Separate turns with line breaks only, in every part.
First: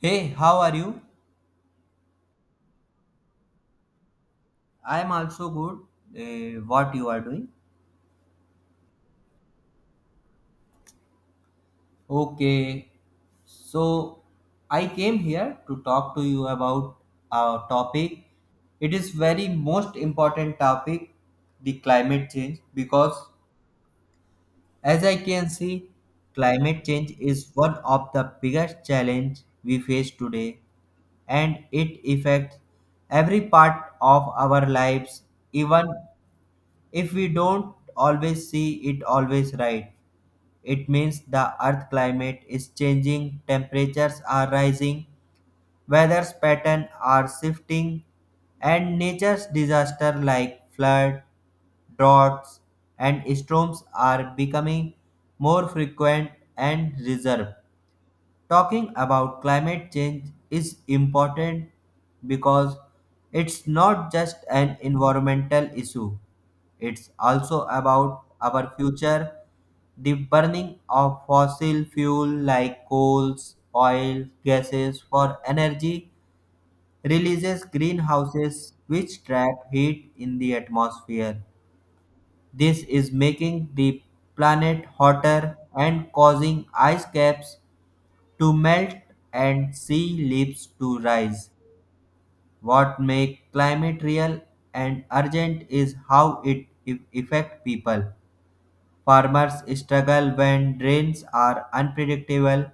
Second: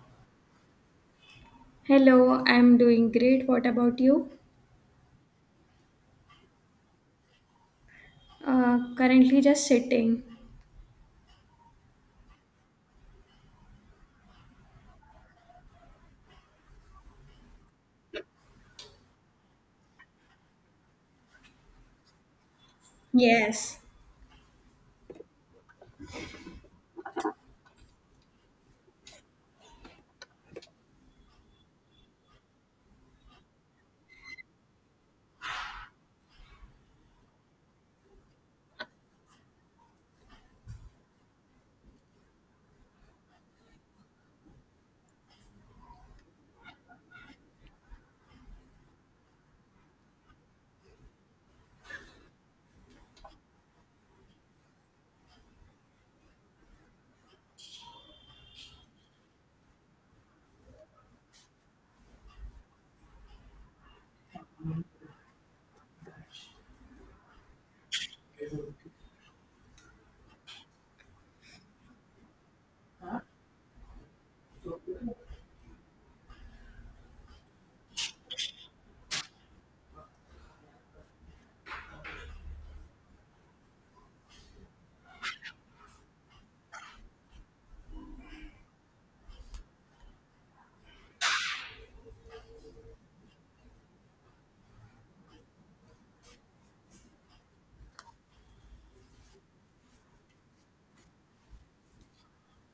Hey, how are you?
Hello, I'm doing great. What about you?
I am also good. What you are doing?
Currently just sitting.
Okay. So I came here to talk to you about our topic. It is very most important topic, the climate change, because
Yes.
as I can see, climate change is one of the biggest challenge we face today, and it affects every part of our lives, even if we don't always see it always right, it means the earth climate is changing, temperatures are rising, weather's patterns are shifting, and nature's disaster like flood, droughts, and storms are becoming more frequent and reserved. Talking about climate change is important because it's not just an environmental issue, it's also about our future. The burning of fossil fuel like coals, oil, gases for energy releases greenhouses which trap heat in the atmosphere. This is making the planet hotter and causing ice caps to melt and sea leaves to rise. What makes climate real and urgent is how it affects people. Farmers struggle when rains are unpredictable,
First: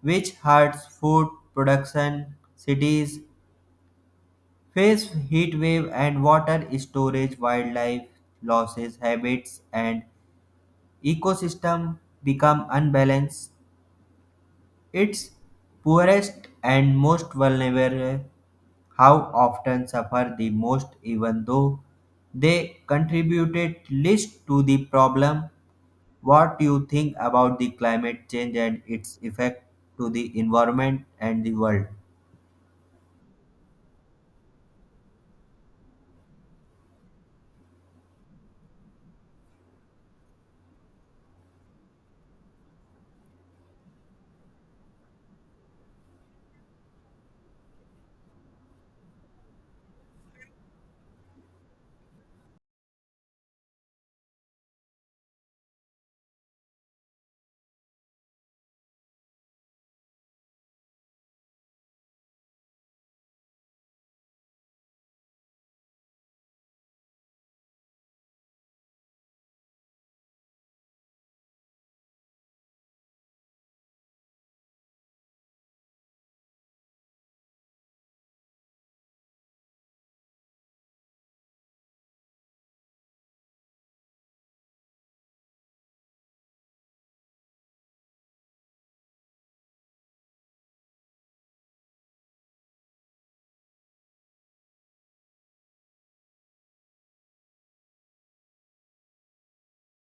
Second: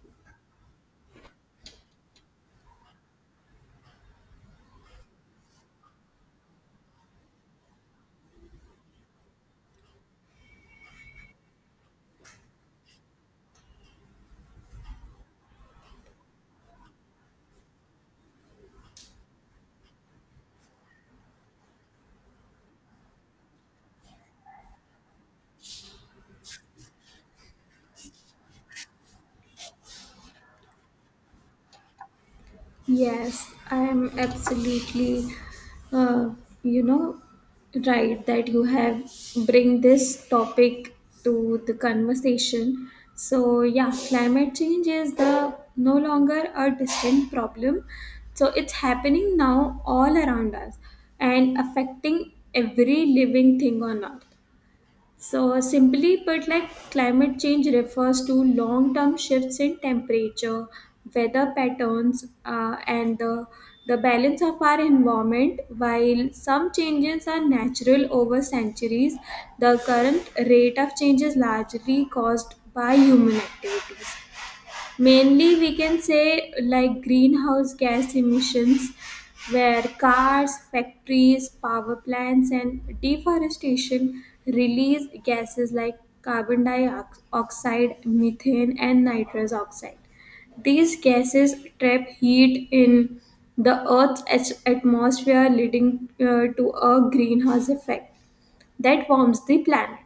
which hurts food production. Cities face heat wave and water storage, wildlife losses, habits, and ecosystem become unbalanced. Its poorest and most vulnerable have often suffered the most, even though they contributed least to the problem. What do you think about the climate change and its effect to the environment and the world?
Yes, I'm absolutely, uh, you know, right that you have bring this topic to the conversation. So yeah, climate change is the no longer a distant problem. So it's happening now all around us and affecting every living thing on earth. So, simply put, like climate change refers to long term shifts in temperature, weather patterns, and the balance of our environment. While some changes are natural over centuries, the current rate of change is largely caused by human activities. Mainly, we can say like greenhouse gas emissions, where cars, factories, power plants, and deforestation release gases like carbon dioxide, methane, and nitrous oxide. These gases trap heat in the atmosphere, leading to a greenhouse effect that warms the planet.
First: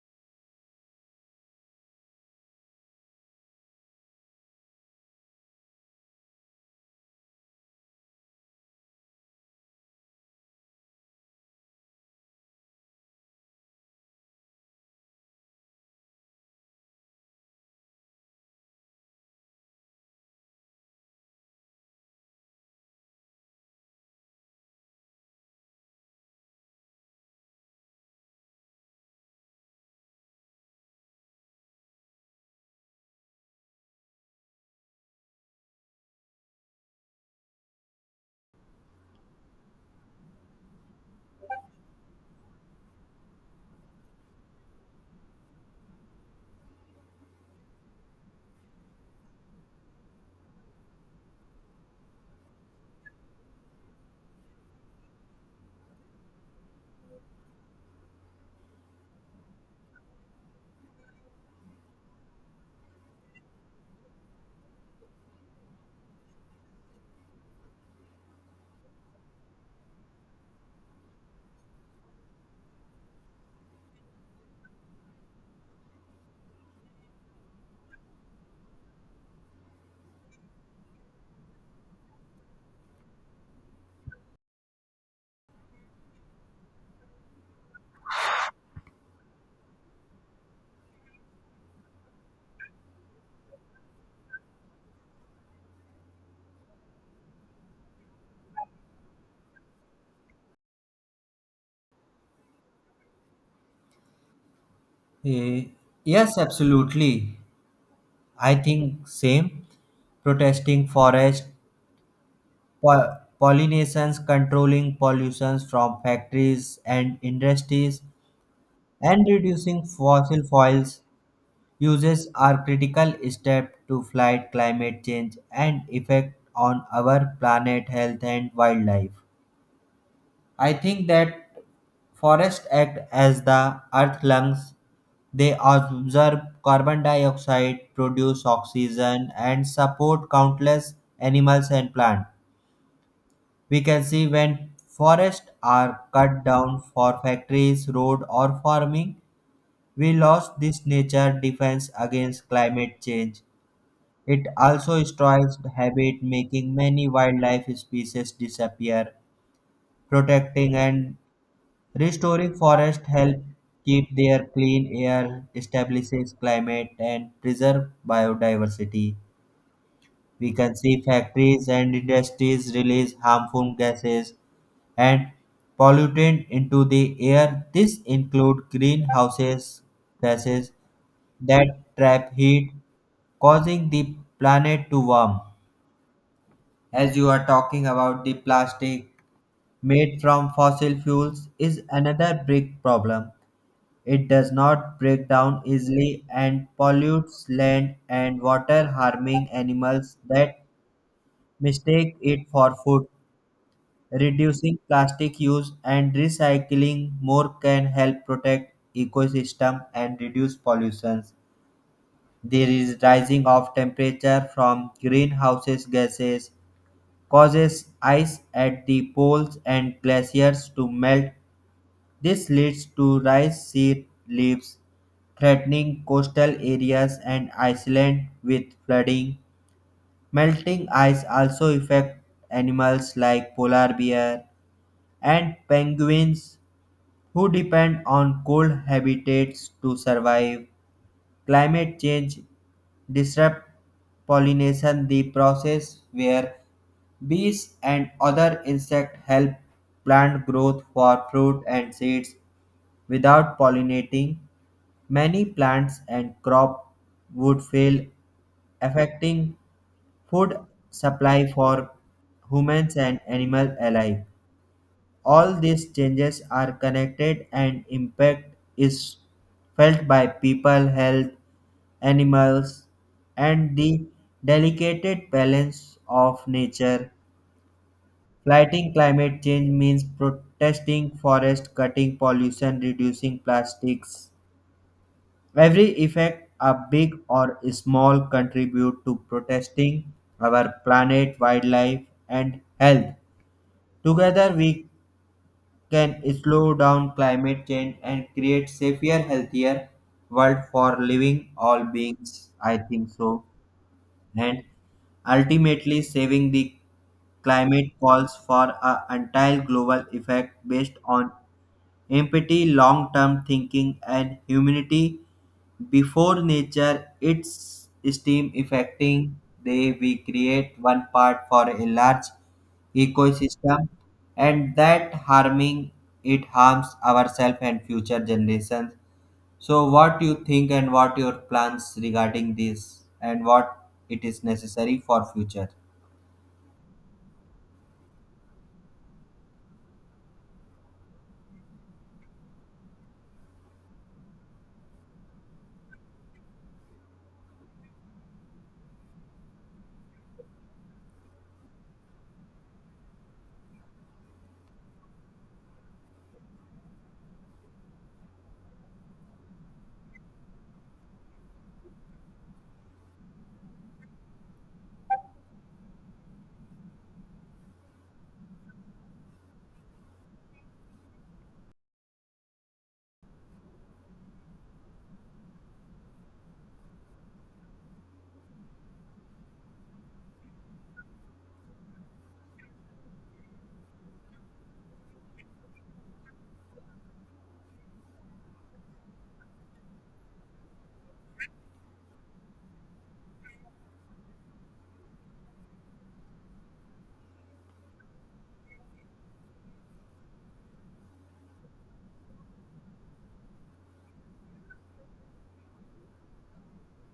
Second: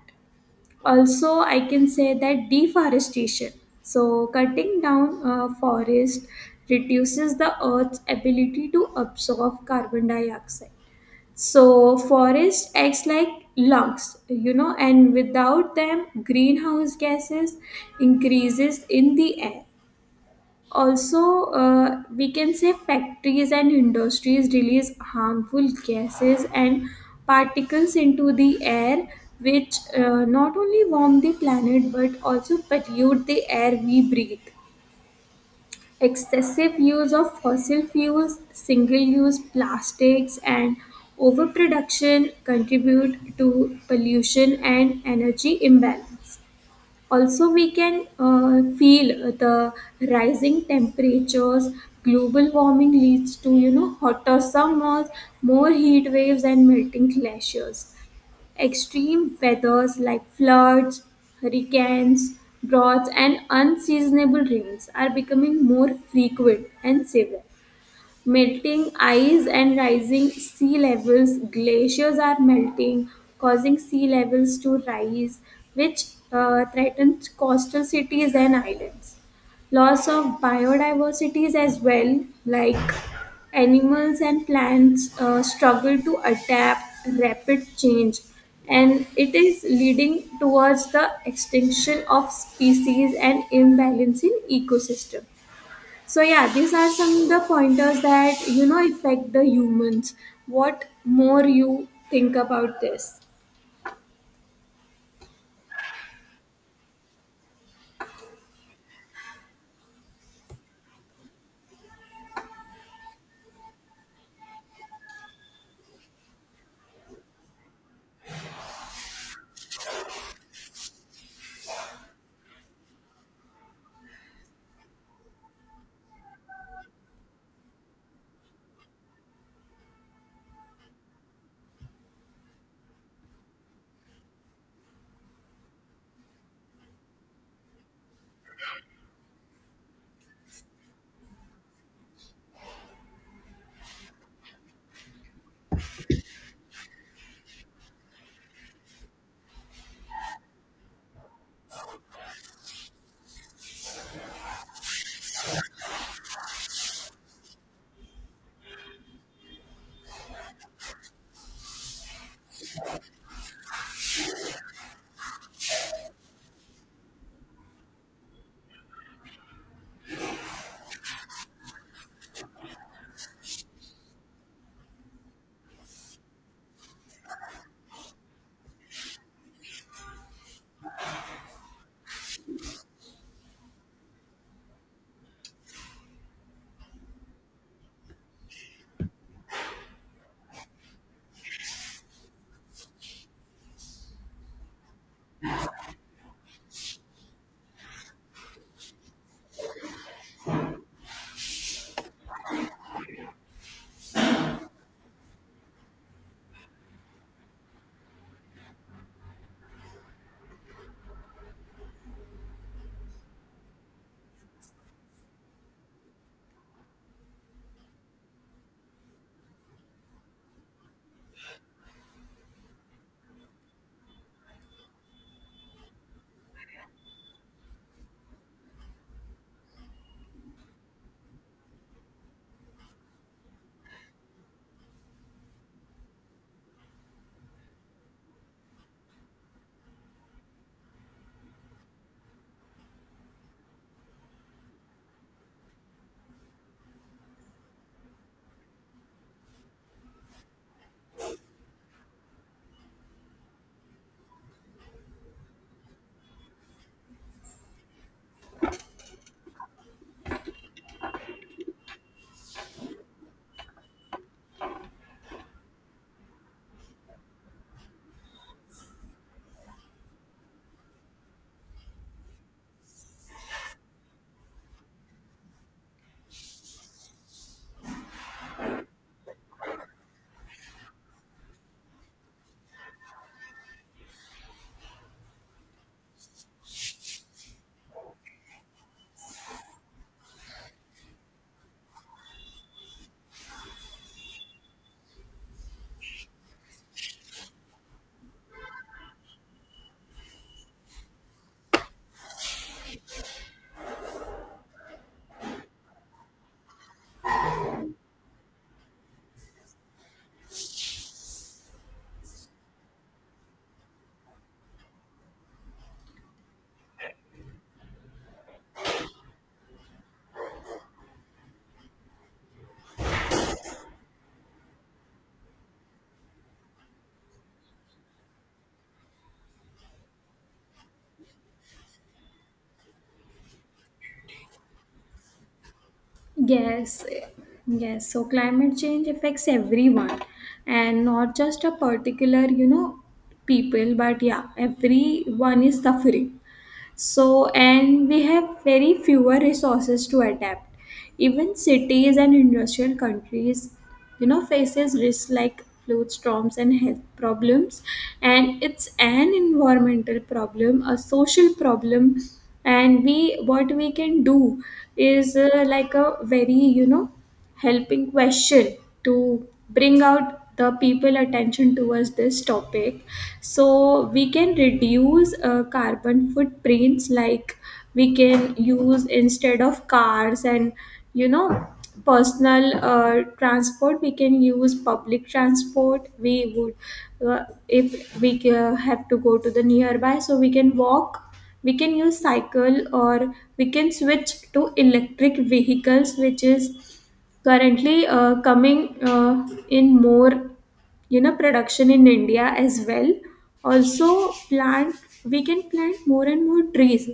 Also, I can say that deforestation, so cutting down forest, reduces the earth's ability to absorb carbon dioxide. So forest acts like lungs, you know, and without them greenhouse gases increases in the air. Also, we can say factories and industries release harmful gases and particles into the air, which not only warm the planet but also pollute the air we breathe. Excessive use of fossil fuels, single use plastics, and overproduction contribute to pollution and energy imbalance. Also, we can feel the rising temperatures. Global warming leads to, you know, hotter summers, more heat waves and melting glaciers. Extreme weathers like floods, hurricanes, droughts and unseasonable rains are becoming more frequent and severe. Melting ice and rising sea levels. Glaciers are melting, causing sea levels to rise, which threatens coastal cities and islands. Loss of biodiversities as well, like animals and plants struggle to adapt rapid change, and it is leading towards the extinction of species and imbalance in ecosystem. So yeah, these are some the pointers that, you know, affect the humans. What more you think about this?
Eh, yes, absolutely. I think same. Protesting forest pollinations, controlling pollutions from factories and industries, and reducing fossil fuels uses are critical step to fight climate change and effect on our planet health and wildlife. I think that forests act as the earth lungs. They absorb carbon dioxide, produce oxygen, and support countless animals and plants. We can see when forests are cut down for factories, road, or farming, we lost this nature defense against climate change. It also destroys habit, making many wildlife species disappear. Protecting and restoring forests help keep their clean air, stabilizes climate, and preserve biodiversity. We can see factories and industries release harmful gases and pollutant into the air. This include greenhouses gases that trap heat, causing the planet to warm. As you are talking about, the plastic made from fossil fuels is another big problem. It does not break down easily and pollutes land and water, harming animals that mistake it for food. Reducing plastic use and recycling more can help protect ecosystem and reduce pollution. There is rising of temperature from greenhouse gases causes ice at the poles and glaciers to melt. This leads to rice sea leaves threatening coastal areas and Iceland with flooding. Melting ice also affects animals like polar bear and penguins who depend on cold habitats to survive. Climate change disrupt pollination, the process where bees and other insects help plant growth for fruit and seeds. Without pollinating, many plants and crop would fail, affecting food supply for humans and animals alike. All these changes are connected and impact is felt by people health, animals, and the delicate balance of nature. Fighting climate change means protesting forest, cutting pollution, reducing plastics. Every effect, a big or small, contribute to protesting our planet, wildlife, and health. Together, we can slow down climate change and create safer, healthier world for living all beings. I think so, and ultimately saving the climate calls for an entire global effect based on empathy, long term thinking, and humanity before nature its steam affecting. They we create one part for a large ecosystem, and that harming, it harms ourselves and future generations. So what you think and what your plans regarding this, and what it is necessary for future?
Yes, yes. So climate change affects everyone and not just a particular, you know, people, but yeah, everyone is suffering. So and we have very fewer resources to adapt. Even cities and industrial countries, you know, faces risks like flood storms and health problems, and it's an environmental problem, a social problem. And we, what we can do is like a very, you know, helping question to bring out the people attention towards this topic. So we can reduce carbon footprints, like we can use instead of cars and, you know, personal transport, we can use public transport. We would if we have to go to the nearby, so we can walk, we can use cycle, or we can switch to electric vehicles which is currently coming in more, you know, production in india as well. Also, plant, we can plant more and more trees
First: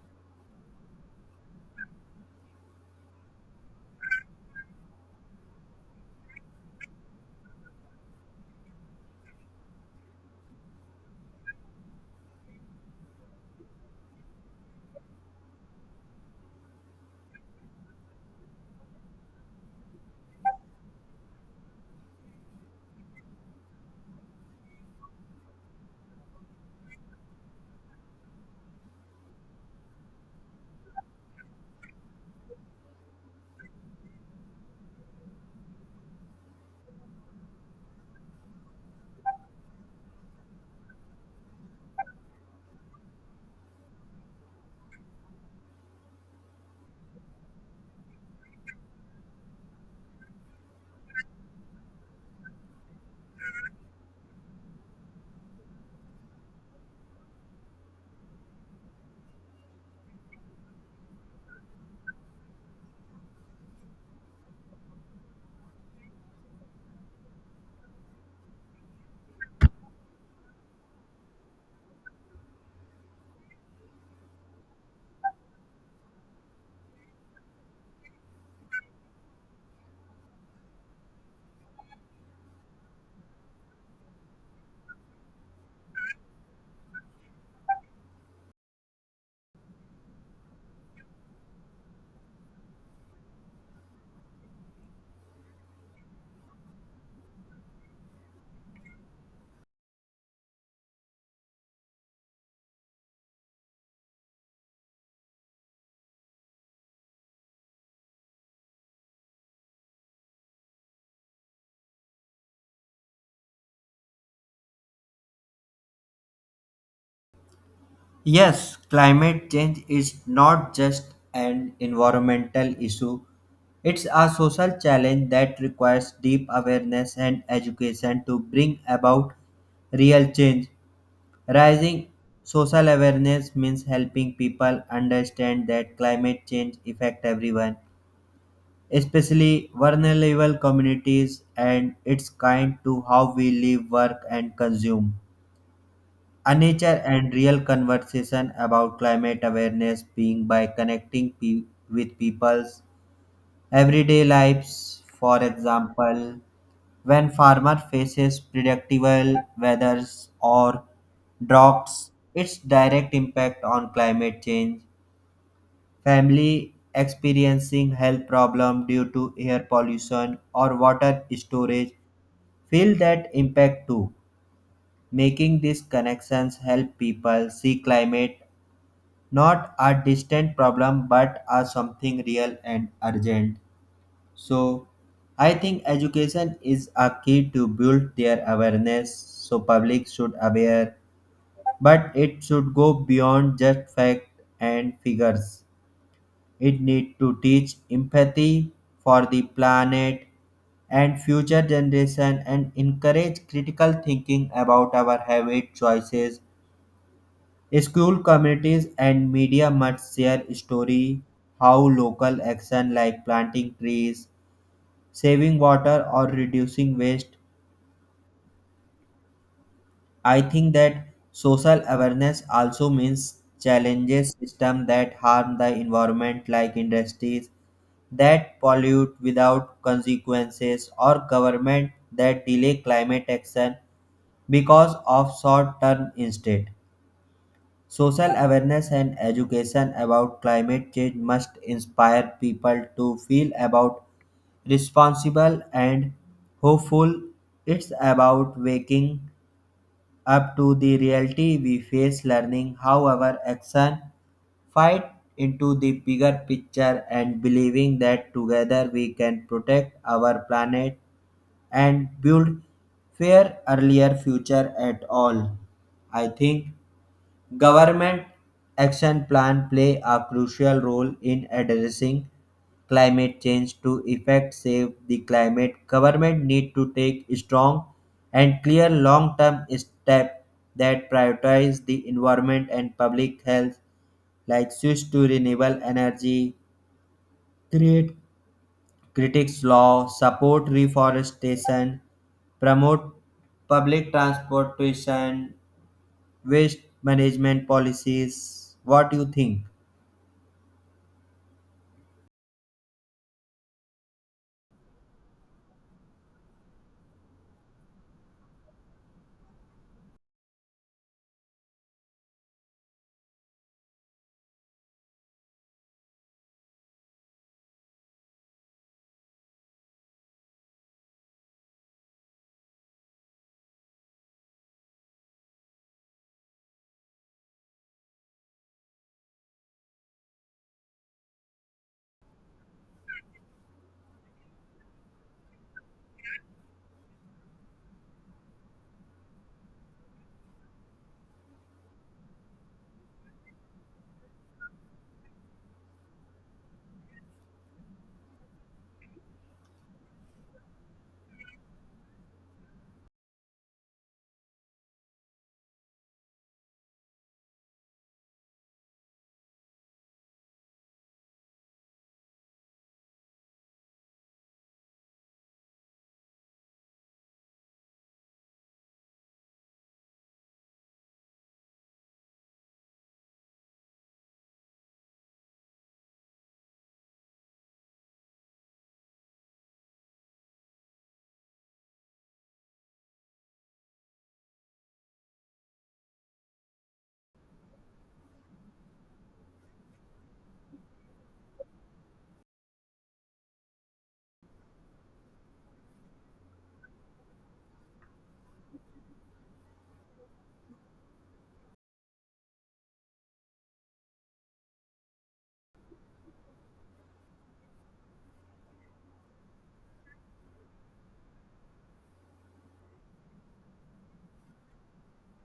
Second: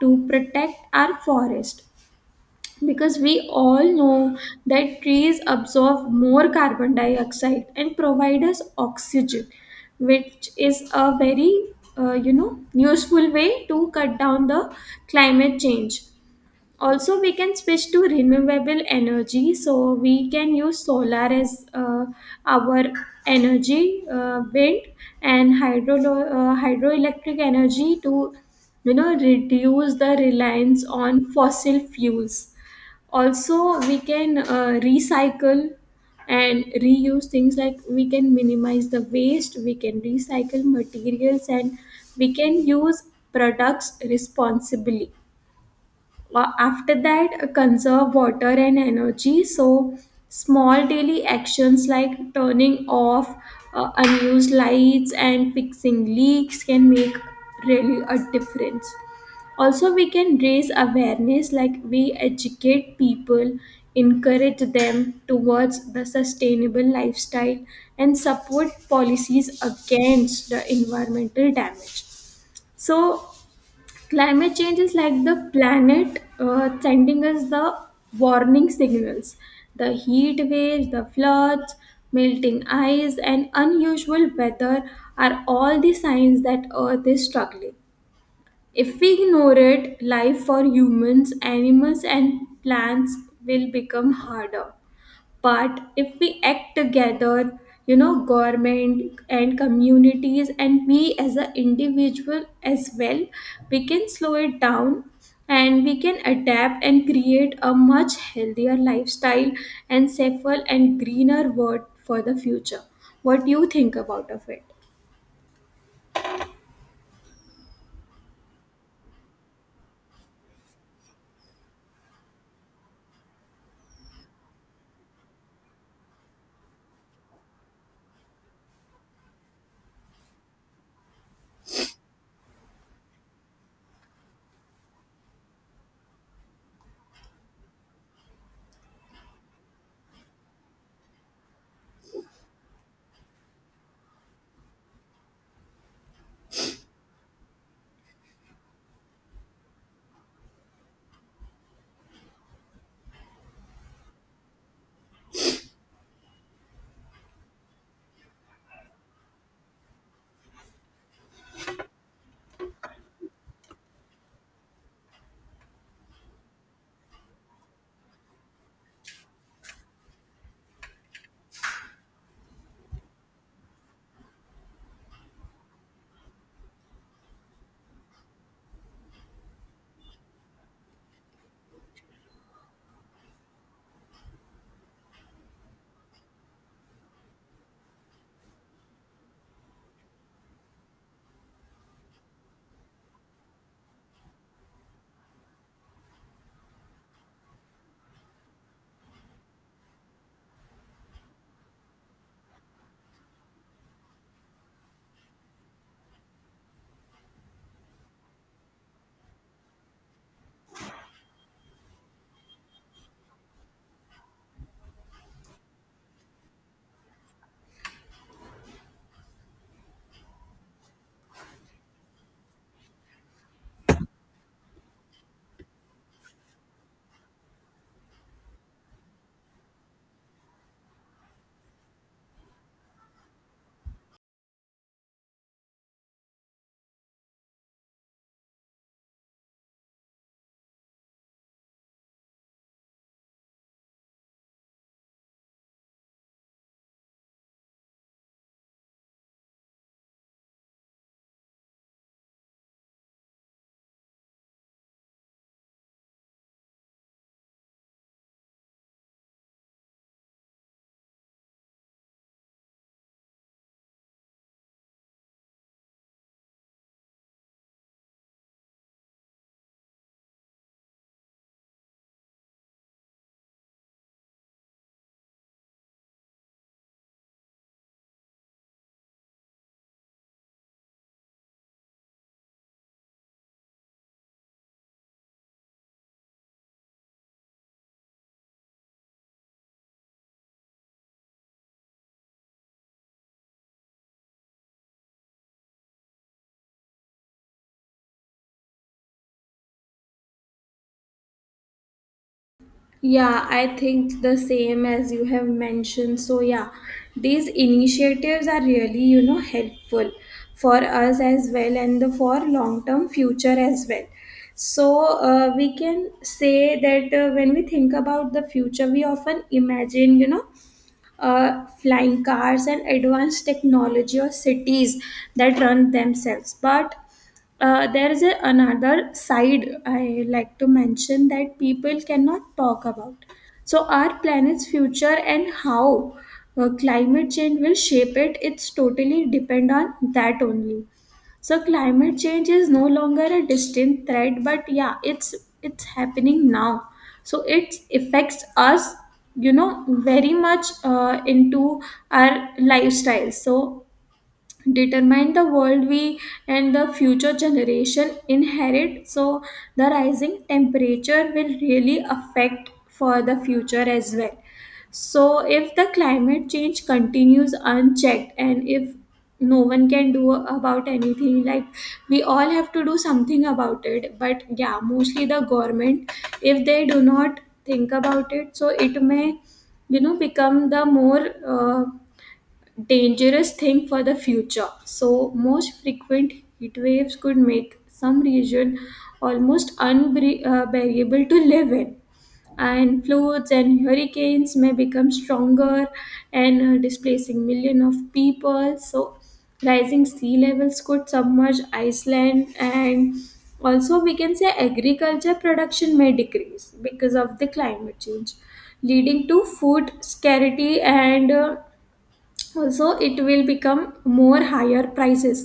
to protect our forest, because we all know that trees absorb more carbon dioxide and provide us oxygen, which is a very you know, useful way to cut down the climate change. Also, we can switch to renewable energy, so we can use solar as our energy, wind and hydroelectric energy to, you know, reduce the reliance on fossil fuels. Also, we can recycle and reuse things, like we can minimize the waste, we can recycle materials, and we can use products responsibly. After that, conserve water and energy. So, small daily actions like turning off unused lights and fixing leaks can make really a difference. Also, we can raise awareness, like we educate people, encourage them towards the sustainable lifestyle, and support policies against the environmental damage. So, climate change is like the planet sending us the warning signals. The heat waves, the floods, melting ice, and unusual weather are all the signs that Earth is struggling. If we ignore it, life for humans, animals, and plants will become harder. But if we act together, you know, government and communities and we as an individual as well, we can slow it down, and we can adapt and create a much healthier lifestyle and safer and greener world for the future. What do you think about of it?
Yes, climate change is not just an environmental issue. It's a social challenge that requires deep awareness and education to bring about real change. Rising social awareness means helping people understand that climate change affects everyone, especially vulnerable communities, and it's kind to how we live, work, and consume. A nature and real conversation about climate awareness being by connecting with people's everyday lives. For example, when farmer faces predictable weathers or droughts, its direct impact on climate change, family experiencing health problem due to air pollution or water storage feel that impact too. Making these connections help people see climate not a distant problem but as something real and urgent. So I think education is a key to build their awareness, so public should aware, but it should go beyond just fact and figures. It need to teach empathy for the planet and future generation and encourage critical thinking about our habit choices. School communities and media must share story how local action like planting trees, saving water, or reducing waste. I think that social awareness also means challenges system that harm the environment, like industries that pollute without consequences or government that delay climate action because of short term instead. Social awareness and education about climate change must inspire people to feel about responsible and hopeful. It's about waking up to the reality we face, learning how our action fight into the bigger picture, and believing that together we can protect our planet and build fair earlier future at all. I think government action plans play a crucial role in addressing climate change to effect save the climate. Government need to take strong and clear long-term steps that prioritize the environment and public health, like switch to renewable energy, create critics law, support reforestation, promote public transportation, waste management policies. What do you think?
Yeah, I think the same as you have mentioned. So, yeah, these initiatives are really, you know, helpful for us as well and the, for long term future as well. So, we can say that when we think about the future, we often imagine, you know, flying cars and advanced technology or cities that run themselves. But there is a, another side I like to mention that people cannot talk about. So, our planet's future and how climate change will shape it, it's totally depend on that only. So climate change is no longer a distant threat, but yeah, it's happening now. So it affects us, you know, very much into our lifestyle. So determine the world we and the future generation inherit. So the rising temperature will really affect for the future as well. So if the climate change continues unchecked, and if no one can do about anything, like we all have to do something about it, but yeah, mostly the government, if they do not think about it, so it may, you know, become the more dangerous thing for the future. So, most frequent heat waves could make some region almost unbearable to live in, and floods and hurricanes may become stronger and displacing million of people. So, rising sea levels could submerge Iceland, and also we can say agriculture production may decrease because of the climate change, leading to food scarcity and also it will become more higher prices,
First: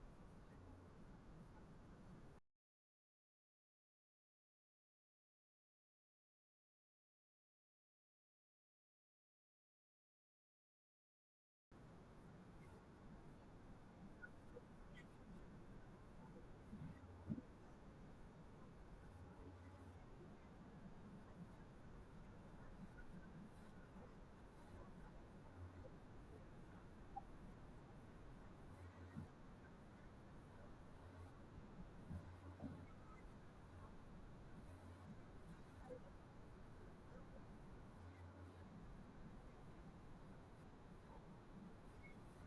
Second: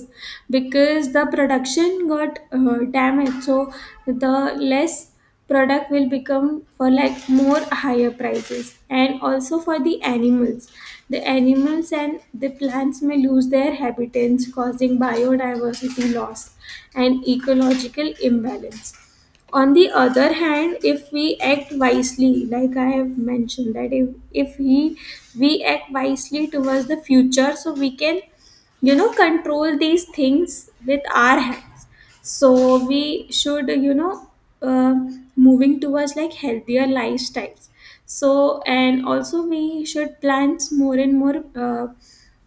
because the production got damaged. So the less product will become for like more higher prices, and also for the animals, the animals and the plants may lose their habitats, causing biodiversity loss and ecological imbalance. On the other hand, if we act wisely, like I have mentioned, that if he we act wisely towards the future, so we can, you know, control these things with our hands. So we should, you know, uh, moving towards like healthier lifestyles. So and also we should plant more and more uh,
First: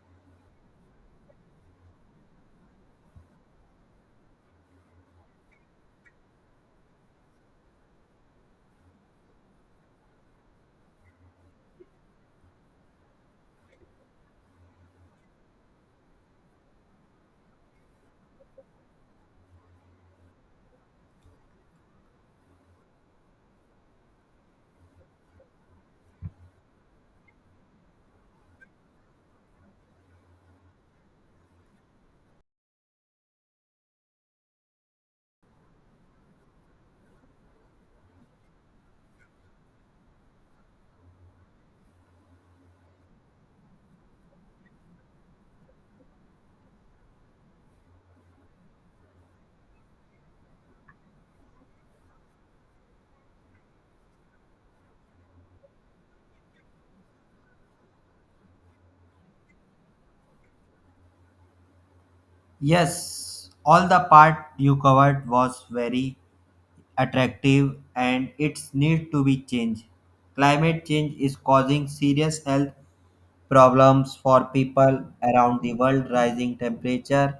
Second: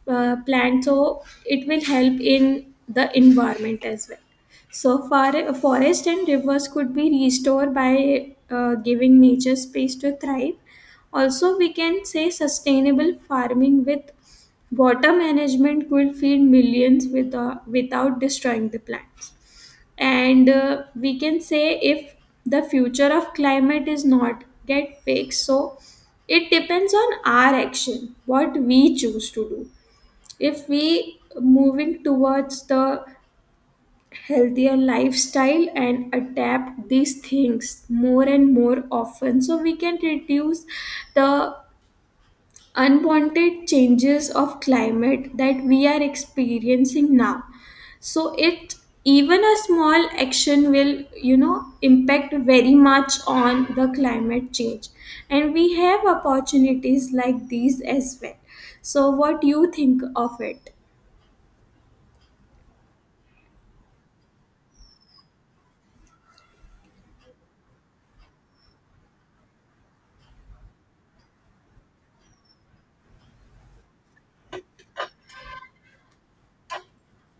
uh, plants, so it will help in the environment as well. So, forest and rivers could be restored by giving nature space to thrive. Also, we can say sustainable farming with water management could feed millions with, without destroying the plants. And we can say if the future of climate is not get fixed, so it depends on our action, what we choose to do. If we moving towards the healthier lifestyle and adapt these things more and more often, so we can reduce the unwanted changes of climate that we are experiencing now. So it, even a small action will, you know, impact very much on the climate change, and we have opportunities like these as well. So what do you think of it?
Yes, all the part you covered was very attractive and it's need to be changed. Climate change is causing serious health problems for people around the world. Rising temperature,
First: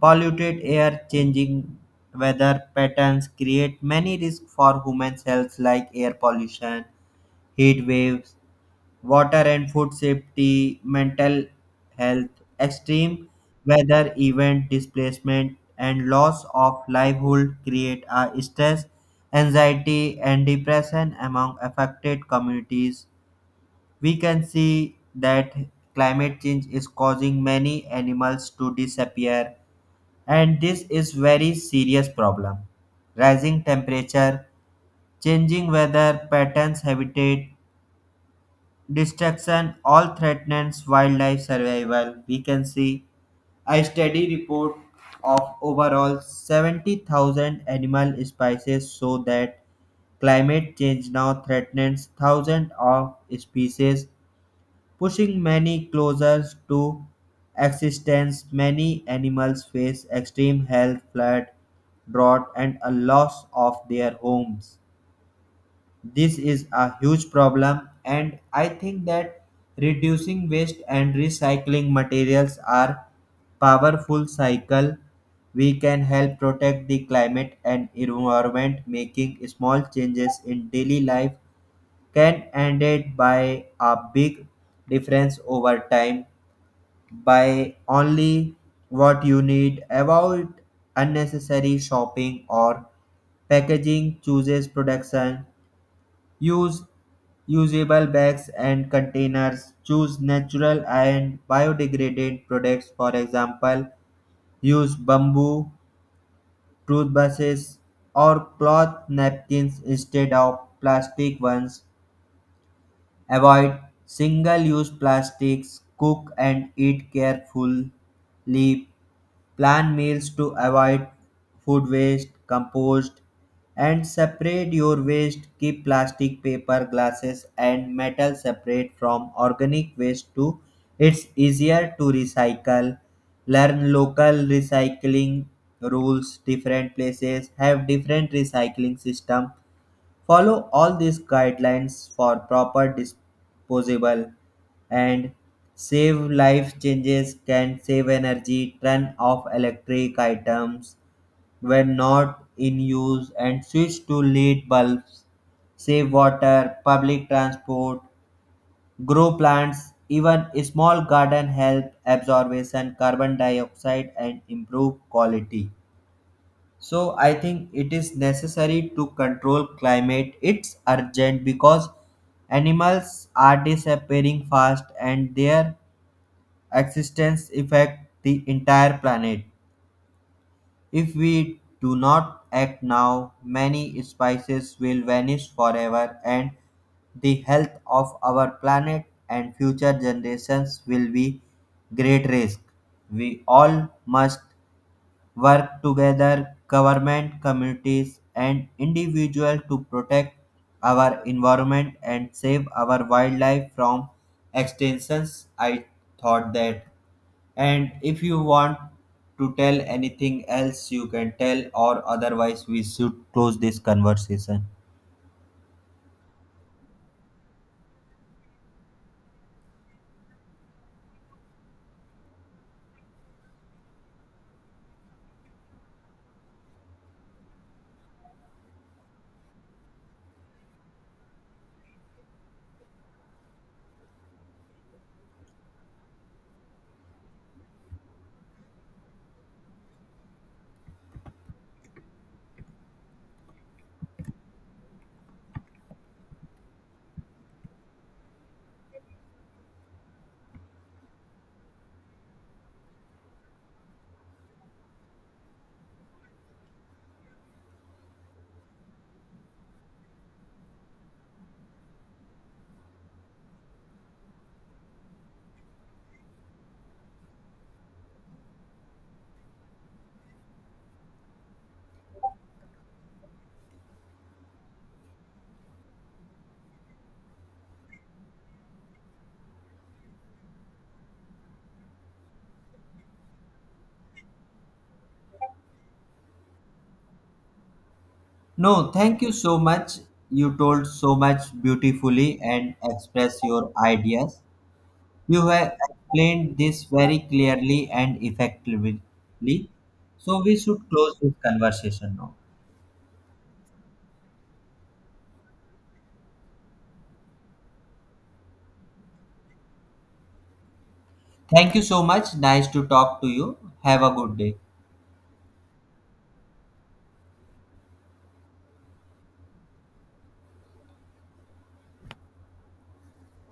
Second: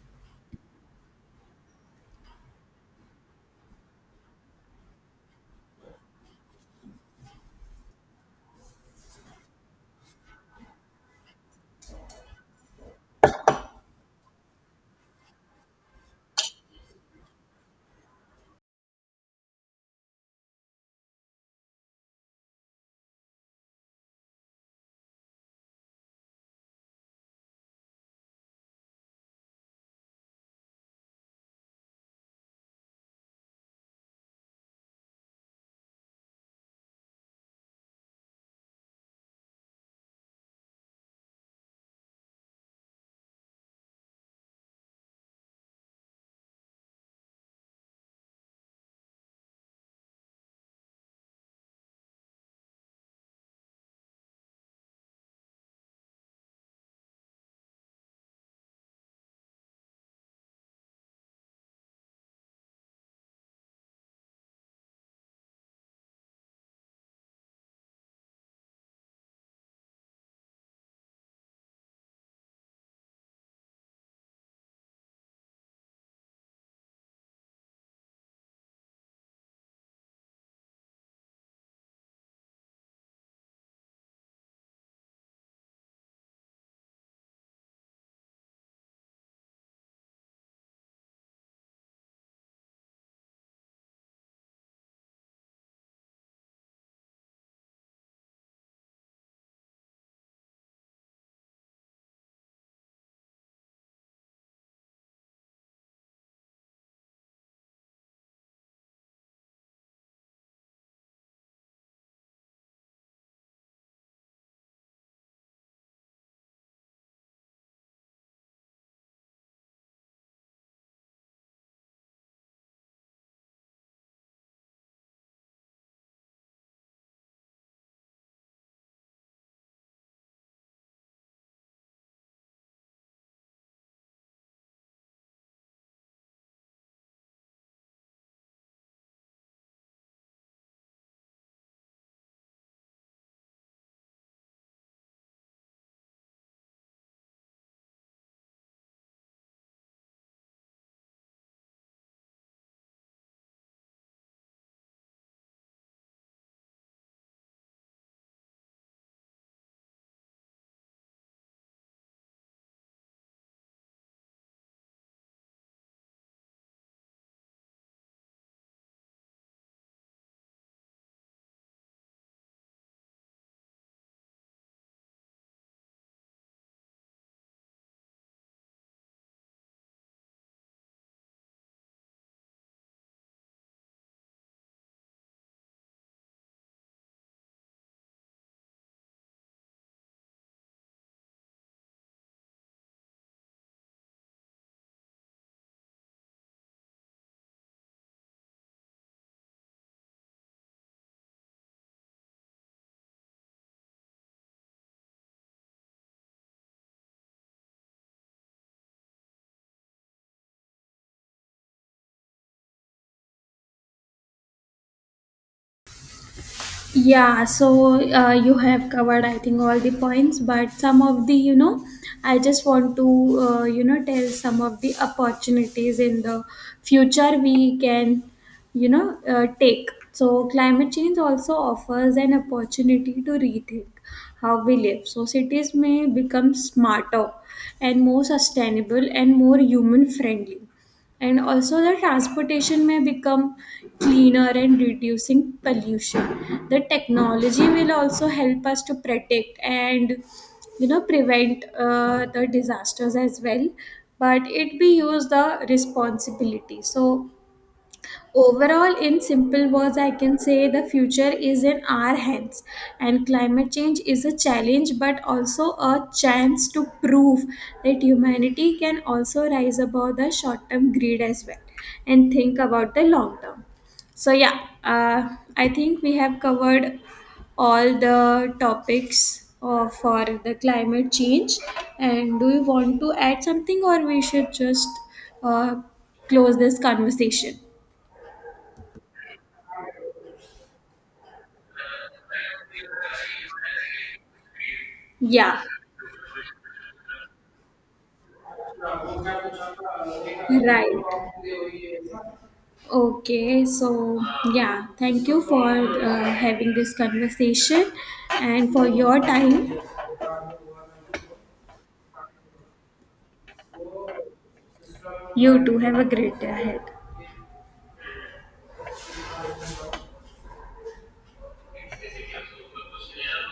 polluted air, changing weather patterns create many risks for humans' health like air pollution, heat waves, water and food safety, mental health, extreme weather event, displacement, and loss of livelihood create a stress, anxiety, and depression among affected communities. We can see that climate change is causing many animals to disappear, and this is very serious problem. Rising temperature, changing weather patterns, habitat destruction all threatens wildlife survival. We can see a study report of overall 70,000 animal species show that climate change now threatens thousands of species, pushing many closer to existence. Many animals face extreme health, flood, drought, and a loss of their homes. This is a huge problem, and I think that reducing waste and recycling materials are powerful cycle. We can help protect the climate and environment. Making small changes in daily life can end it by a big difference over time. By only what you need, avoid unnecessary shopping or packaging, chooses production. Use usable bags and containers. Choose natural and biodegradable products. For example, use bamboo toothbrushes or cloth napkins instead of plastic ones. Avoid single use plastics. Cook and eat carefully. Plan meals to avoid food waste, compost, and separate your waste. Keep plastic, paper, glasses, and metal separate from organic waste too. It's easier to recycle. Learn local recycling rules. Different places have different recycling system. Follow all these guidelines for proper disposable. And save life changes can save energy, turn off electric items when not in use and switch to lead bulbs, save water, public transport, grow plants. Even a small garden help absorption carbon dioxide and improve quality. So I think it is necessary to control climate. It's urgent because animals are disappearing fast and their existence affect the entire planet. If we do not act now, many species will vanish forever and the health of our planet and future generations will be great risk. We all must work together, government, communities, and individuals to protect our environment and save our wildlife from extinctions. I thought that. And if you want to tell anything else, you can tell, or otherwise, we should close this conversation.
Yeah, so you have covered, I think, all the points, but some of the, you know, I just want to, you know, tell some of the opportunities in the future we can, you know, take. So, climate change also offers an opportunity to rethink how we live. So, cities may become smarter and more sustainable and more human friendly, and also the transportation may become cleaner and reducing pollution. The technology will also help us to protect and, you know, prevent the disasters as well, but it be used the responsibility. So overall, in simple words, I can say the future is in our hands, and climate change is a challenge but also a chance to prove that humanity can also rise above the short term greed as well and think about the long term. So, yeah, I think we have covered all the topics for the climate change. And do you want to add something, or we should just uh, close this conversation?
No, thank you so much. You told so much beautifully and express your ideas. You
Yeah,
have explained this very clearly and effectively, so we should close
right.
this conversation now.
Okay, so yeah, thank you for having this conversation and for your time.
Thank you so much. Nice to talk to you. Have a good day.
You too have a great day ahead.